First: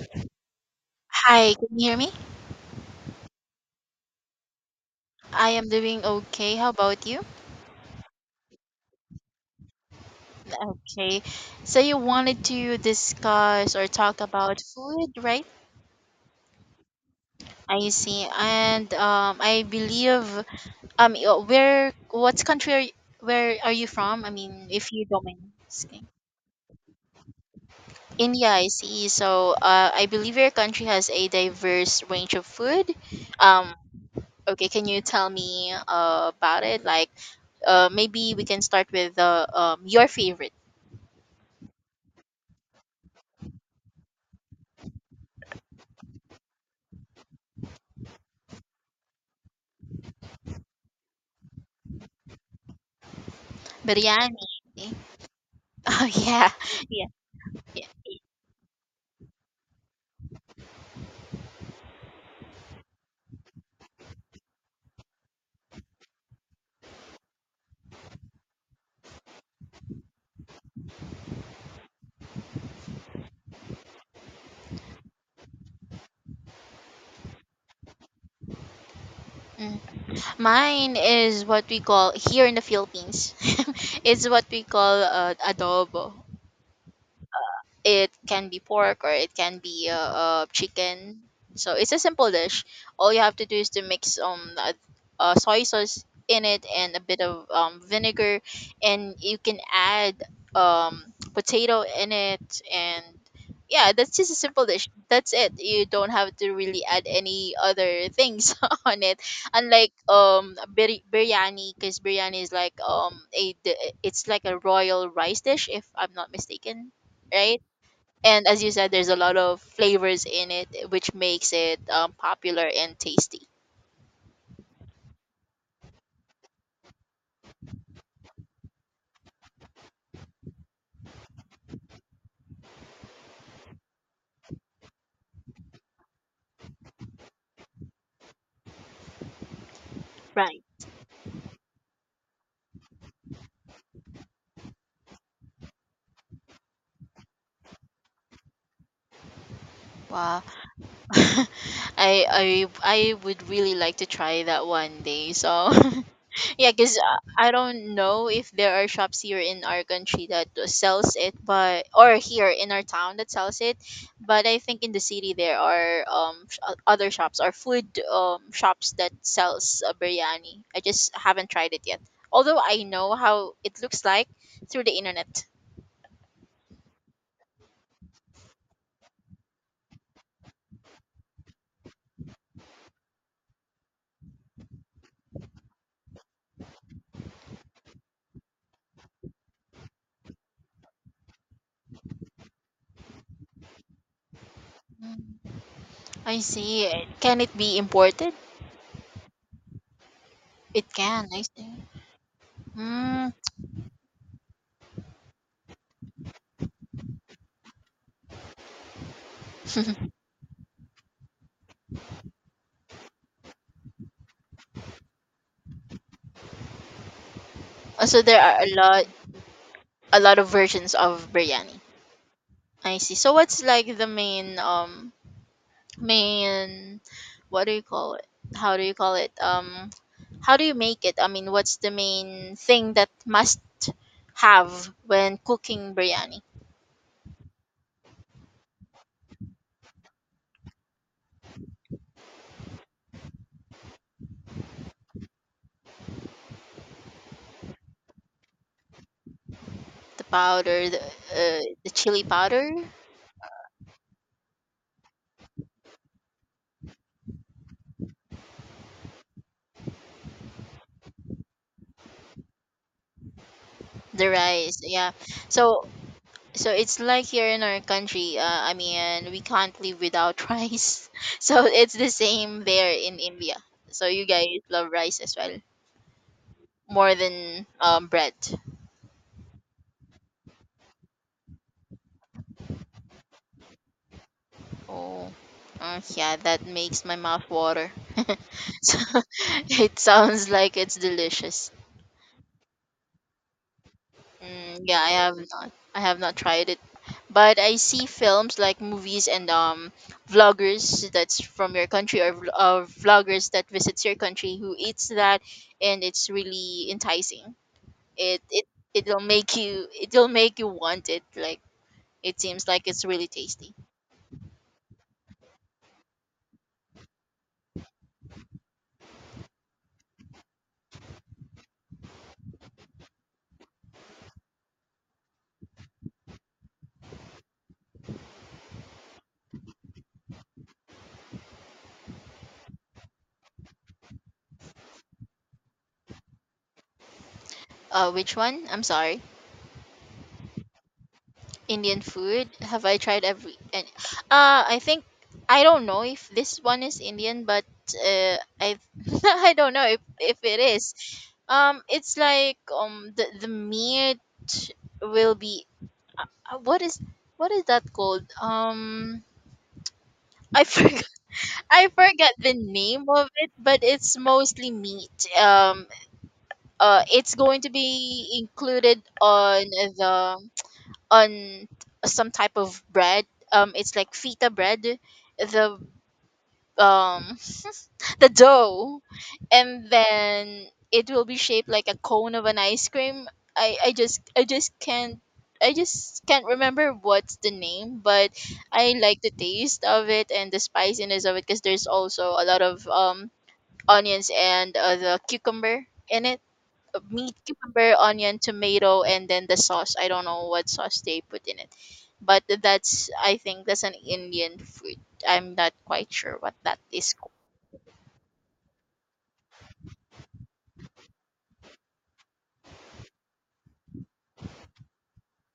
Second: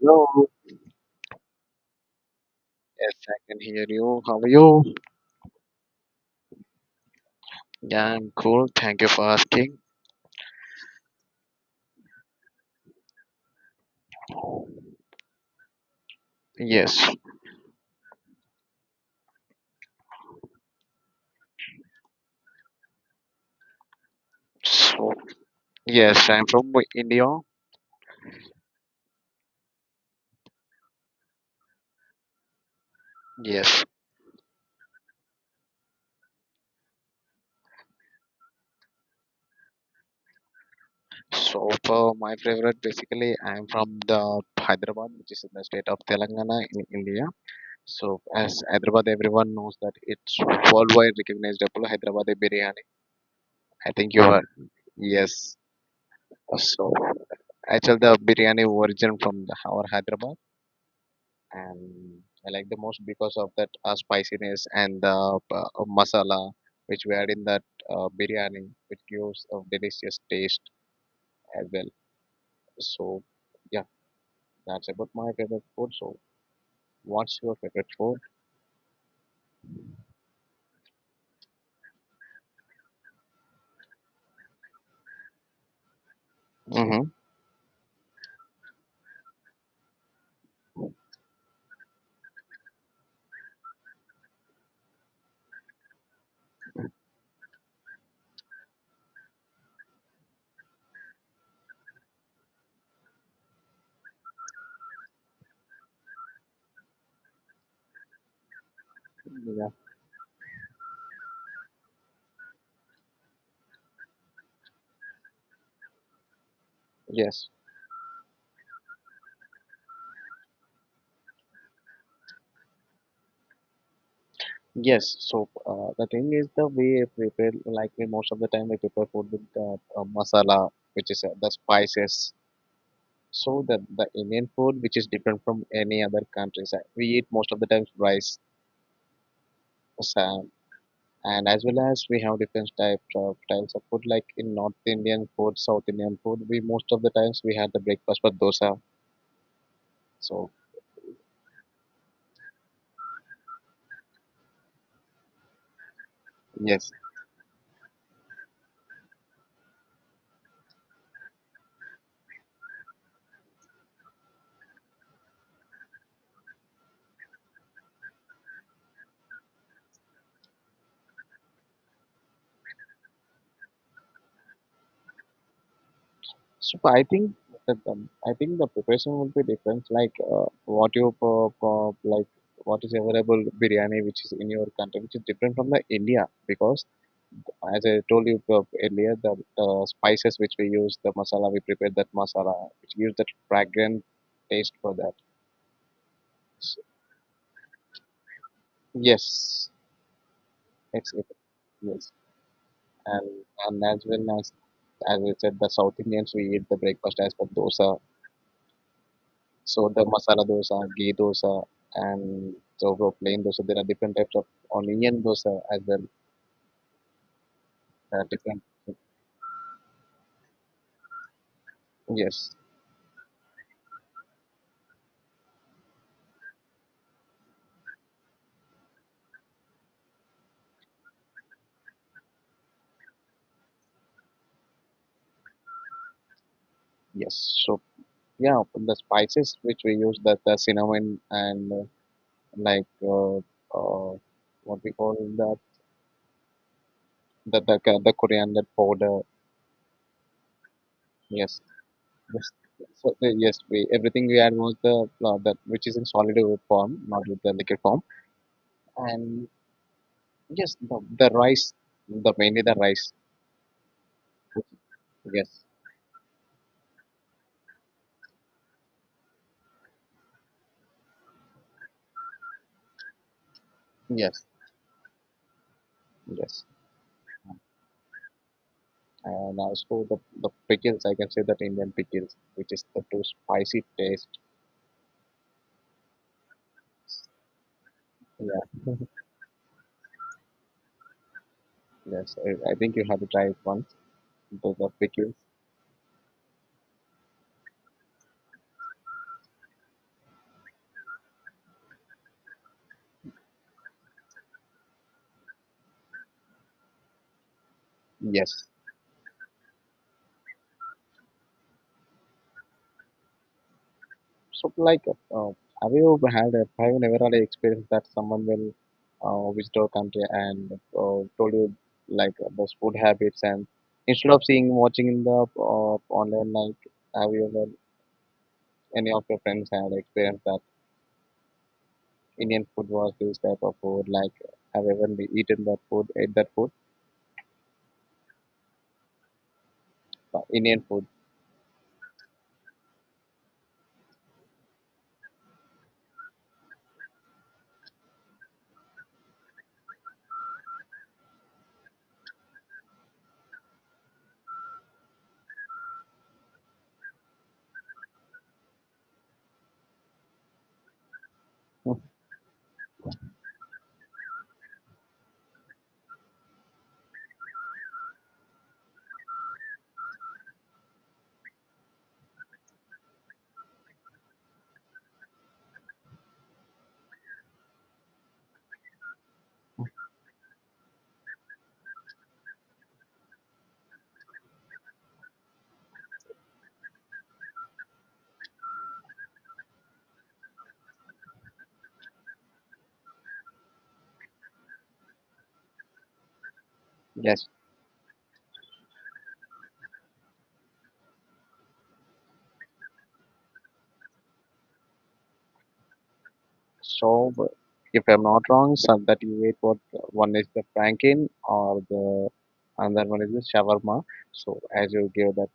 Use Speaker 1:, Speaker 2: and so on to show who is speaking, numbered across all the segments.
Speaker 1: Hello.
Speaker 2: Hi, can you hear me?
Speaker 1: Yes, I can hear you. How are you?
Speaker 2: I am doing okay. How about you?
Speaker 1: Yeah, I'm cool. Thank you for asking.
Speaker 2: Okay. So you wanted to discuss or talk about food, right?
Speaker 1: Yes.
Speaker 2: I see. And I believe y- where what country are you, where are you from? I mean, if you
Speaker 1: So,
Speaker 2: don't mind asking.
Speaker 1: yes, I'm from India.
Speaker 2: India, I see. I believe your country has a diverse range of food. Um,
Speaker 1: Yes.
Speaker 2: okay, can you tell me about it? Like, Maybe we can start with your favorite.
Speaker 1: So, for my favorite, basically, I'm from the Hyderabad, which is in the state of Telangana in India. So, as Hyderabad, everyone knows that it's worldwide recognized. Apollo Hyderabad biryani. I think you are.
Speaker 2: Biryani.
Speaker 1: Yes.
Speaker 2: Oh yeah,
Speaker 1: So,
Speaker 2: yeah, yeah.
Speaker 1: actually, the biryani origin from the, our Hyderabad. And I like the most because of that spiciness and the masala which we add in that biryani, which gives a delicious taste as well. So, yeah, that's about my favorite food. So, what's your favorite food?
Speaker 2: Mm. Mine is what we call here in the Philippines. It's what we call adobo.
Speaker 1: Mm-hmm.
Speaker 2: It can be pork or it can be chicken. So it's a simple dish. All you have to do is to mix soy sauce in it and a bit of vinegar, and you can add um potato in it, and yeah, that's just a simple dish. That's it. You don't have to really add any other things on it.
Speaker 1: Yeah.
Speaker 2: Unlike biryani, because biryani is like it's like a royal rice dish, if I'm not mistaken,
Speaker 1: Yes.
Speaker 2: right? And as you said, there's a lot of flavors in it, which makes it popular and tasty.
Speaker 1: Yes. So the thing is the way we prepare, like we most of the time we prepare food with the masala, which is the spices. So the Indian food, which is different from any other countries, we eat most of the times rice Assam,
Speaker 2: Right.
Speaker 1: and as well as we have different types of food. Like in North Indian food, South Indian food, we most of the times we had the breakfast with dosa.
Speaker 2: Wow,
Speaker 1: So
Speaker 2: I I would really like to try that one day. So, yeah,
Speaker 1: yes,
Speaker 2: because I don't know if there are shops here in our country that sells it, but or here in our town that sells it. But I think in the city there are other shops or food shops that sells biryani. I just haven't tried it yet. Although I know how it looks like through the internet.
Speaker 1: so I think that I think the preparation will be different. Like what you like what is available biryani which is in your country which is different from the India because as I told you earlier the spices which we use the masala we prepare that masala which gives that fragrant taste for that.
Speaker 2: Mm. I see.
Speaker 1: So,
Speaker 2: Can it be imported?
Speaker 1: yes.
Speaker 2: It
Speaker 1: It's,
Speaker 2: can. I see.
Speaker 1: yes,
Speaker 2: Mm.
Speaker 1: and and as well as I said, the South Indians we eat the breakfast as per dosa. So the masala dosa, ghee dosa, and so for plain dosa. There are different types of onion dosa as well.
Speaker 2: So
Speaker 1: There
Speaker 2: there are
Speaker 1: different
Speaker 2: a lot of versions of biryani.
Speaker 1: yes,
Speaker 2: I see. So what's like the main what do you call it, how do you call it, how do you make it? I mean, what's the main thing that must have when cooking biryani?
Speaker 1: yes. So yeah, the spices which we use, that the cinnamon and like uh, uh, what we call that the coriander powder.
Speaker 2: The powder,
Speaker 1: Yes,
Speaker 2: the chili
Speaker 1: yes.
Speaker 2: powder.
Speaker 1: So yes, we everything we add was the flour that which is in solid form, not with the liquid form. And yes, the rice, the mainly the rice.
Speaker 2: The rice, yeah.
Speaker 1: Yes,
Speaker 2: So so it's like here in our country, I mean, we can't live without rice. So it's the same there in India. So you
Speaker 1: yes,
Speaker 2: guys love rice as well,
Speaker 1: yes.
Speaker 2: more than bread.
Speaker 1: And also the pickles, I can say that Indian pickles, which is the too spicy taste.
Speaker 2: Oh, yeah, that makes my mouth water.
Speaker 1: Yeah.
Speaker 2: So it sounds like it's delicious.
Speaker 1: Yes, I think you have to try it once.
Speaker 2: Mm,
Speaker 1: The
Speaker 2: yeah, I have
Speaker 1: pickles.
Speaker 2: not. I have not tried it, but I see films like movies and vloggers that's from your country, or vloggers that visits your country who eats that, and it's really enticing. It
Speaker 1: Yes,
Speaker 2: it It'll make you, it'll make you want it. Like, it seems like it's really tasty.
Speaker 1: so, like, uh, have you had a, have you never had an experience that someone will visit our country and told you like those food habits and instead of seeing watching in the online, like, have you ever any of your friends had experience that Indian food was this type of food? Like, have you ever eaten that food, ate that food,
Speaker 2: Which one? I'm sorry.
Speaker 1: Indian food?
Speaker 2: Indian food. Have I tried? Every and uh I think I don't know if this one is Indian, but I I don't know if it is. It's like the meat will be uh, what is what is that called? I forgot the name of it, but it's mostly meat. It's going to be included on the on some type of bread. It's like fita bread, the um the dough, and then it will be shaped like a cone of an ice cream. I just can't. I just can't remember what's the name, but I like the taste of it and the spiciness of it because there's also a lot of onions and the cucumber in it, meat,
Speaker 1: Yes.
Speaker 2: cucumber, onion, tomato, and then the sauce. I don't know what sauce they put in it, but that's, I think that's an Indian food. I'm not quite sure what that is called.
Speaker 1: So, but if I'm not wrong, so that you ate what one is the franken or the another one is the shawarma. So as you gave that,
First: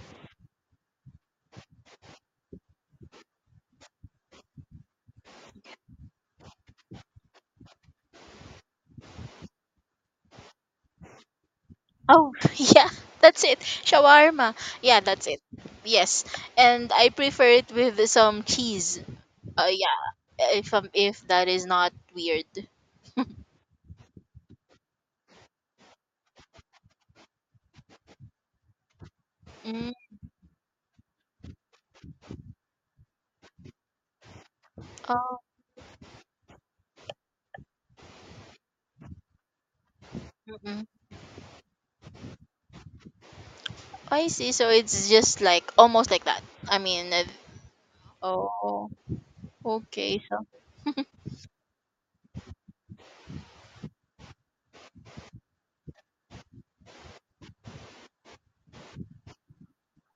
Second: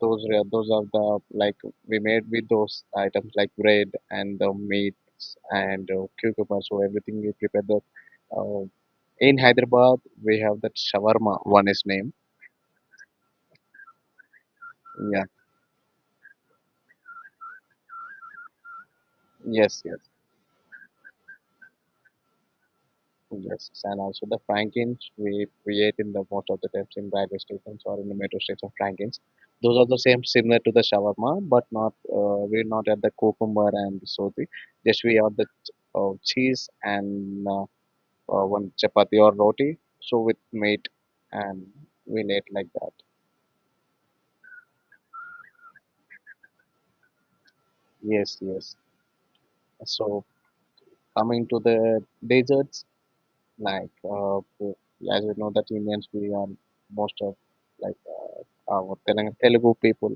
Speaker 1: those are the like we made with those items like bread and the meats and cucumber. So everything we prepared that. Uh, in Hyderabad, we have that shawarma. One is name.
Speaker 2: Oh yeah, that's it. Shawarma. Yeah,
Speaker 1: Yeah.
Speaker 2: that's it. Yes, and I prefer it with some cheese.
Speaker 1: Yes. Yes.
Speaker 2: Yeah, if that is not weird.
Speaker 1: Yes, and also the Frankins we create in the most of the times in railway stations or in the metro stations. Frankins, those are
Speaker 2: Mm,
Speaker 1: the same similar to the shawarma, but not we not add the cucumber and soti. Just we
Speaker 2: oh,
Speaker 1: add the cheese and one chapati or roti. So with
Speaker 2: mm-mm.
Speaker 1: meat and we eat like that.
Speaker 2: I see. So it's just like almost like that. I mean,
Speaker 1: Yes, yes.
Speaker 2: oh,
Speaker 1: So
Speaker 2: okay. So
Speaker 1: coming to the desserts, like as we know that Indians we are most of like our Telugu people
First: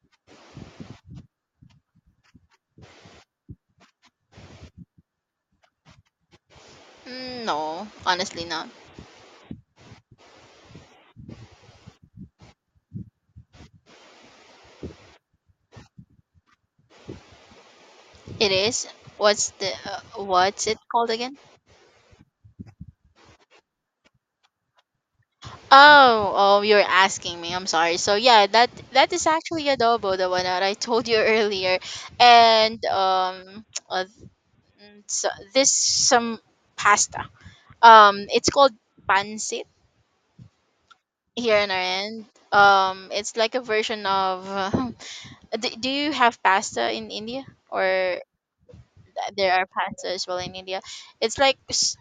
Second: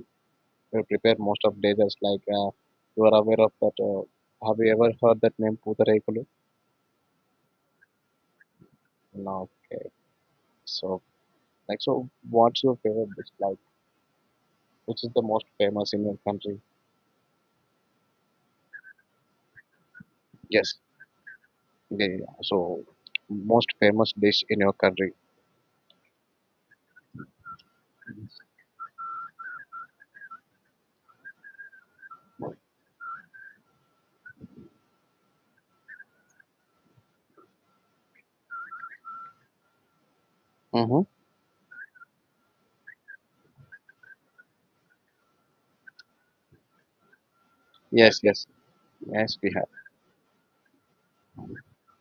Speaker 1: prepare most of desserts. Like you are aware of that. Have you ever heard that name Putharaikulu?
Speaker 2: mm, no, honestly not.
Speaker 1: No. Okay. So like so, what's your favorite dish? Like which is the most famous in your country?
Speaker 2: It is. What's the what's
Speaker 1: Yes.
Speaker 2: it called again?
Speaker 1: Yeah. Yeah, yeah. So most famous dish in your country.
Speaker 2: Oh, oh, you're asking me. I'm sorry. So yeah, that that is actually adobo, the one that I told you earlier, and uh, mm, so this some pasta. It's called pancit
Speaker 1: Mm-hmm.
Speaker 2: here in our end. It's like a version of. Do you have pasta in India or
Speaker 1: Yes.
Speaker 2: th-
Speaker 1: Yes. Yes.
Speaker 2: there
Speaker 1: We
Speaker 2: are pasta as well in India? It's like s-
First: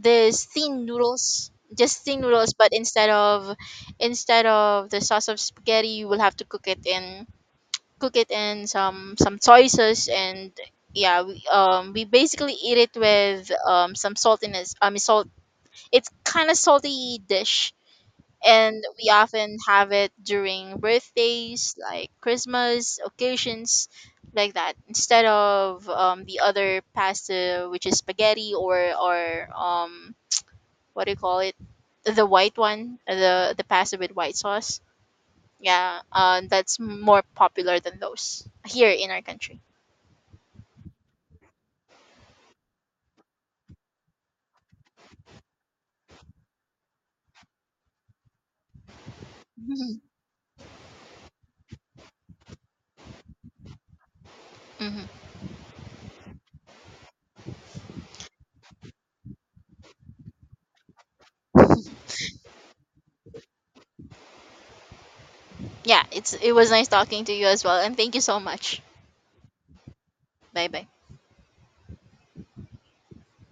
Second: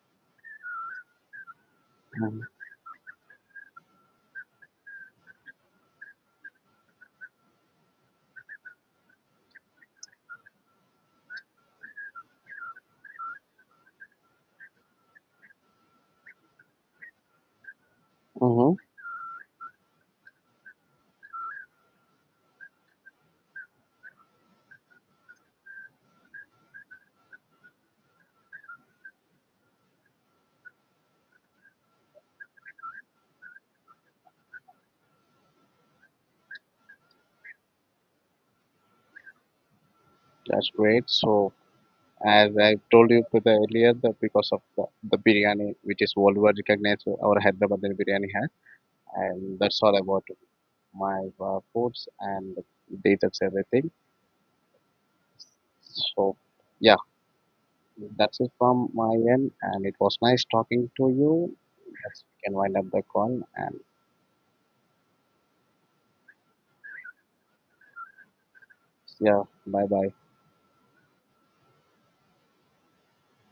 Speaker 2: There's thin noodles, just thin
Speaker 1: have.
Speaker 2: noodles, but instead of the sauce of spaghetti, you will have to cook it in some soy sauce, and yeah, we basically eat it with some saltiness, I mean salt. It's kind of salty dish,
Speaker 1: Mm-hmm.
Speaker 2: and we often have it during birthdays, like Christmas occasions, like that, instead of the other pasta which is spaghetti, or what do you call it, the white one, the pasta with white sauce. Yeah, that's more popular than those here in our country.
Speaker 1: That's great. So, as I told you to the earlier, that because of the biryani, which is worldwide recognized, our Hyderabad biryani has, and that's all about. My course and they everything.
Speaker 2: Hmm.
Speaker 1: So yeah, that's it from my end, and it was nice talking to you. Yes, we can wind up the call and
Speaker 2: Yeah, it's, it was nice talking to you as well, and thank you so much.
Speaker 1: yeah, bye bye.
Speaker 2: Bye bye.